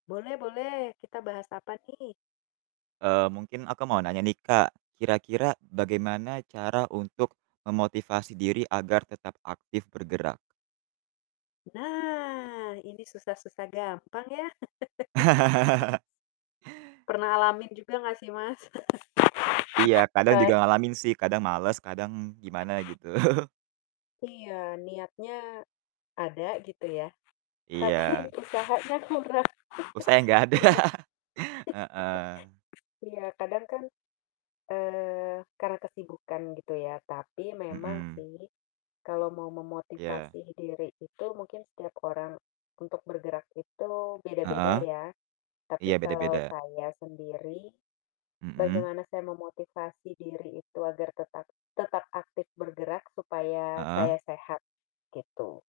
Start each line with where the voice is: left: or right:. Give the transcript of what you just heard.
left: Boleh boleh kita bahas apa nih?
right: Eee, mungkin aku mau nanya nih, Kak, kira-kira bagaimana cara untuk memotivasi diri agar tetap aktif bergerak?
left: Nah, ini susah-susah gampang ya. Pernah alamin juga gak sih, Mas?
right: Iya, kadang
left: Eee
right: juga ngalamin sih, kadang males kadang gimana gitu.
left: Iya, niatnya ada gitu ya, tapi
right: Iya.
left: usahanya kurang
right: Usahanya gak ada,
left: niat.
right: heeh.
left: Iya, kadang kan, eee, karena kesibukan gitu ya, tapi memang
right: Mhm.
left: sih kalau mau
right: Iya.
left: memotivasi diri itu mungkin setiap orang untuk bergerak itu
right: Heeh?
left: beda-beda ya,
right: Iya,
left: tapi kalau
right: beda-beda.
left: saya sendiri
right: Mhm.
left: bagaimana saya memotivasi diri itu agar tetap tetap aktif bergerak supaya
right: Heeh.
left: saya sehat, gitu.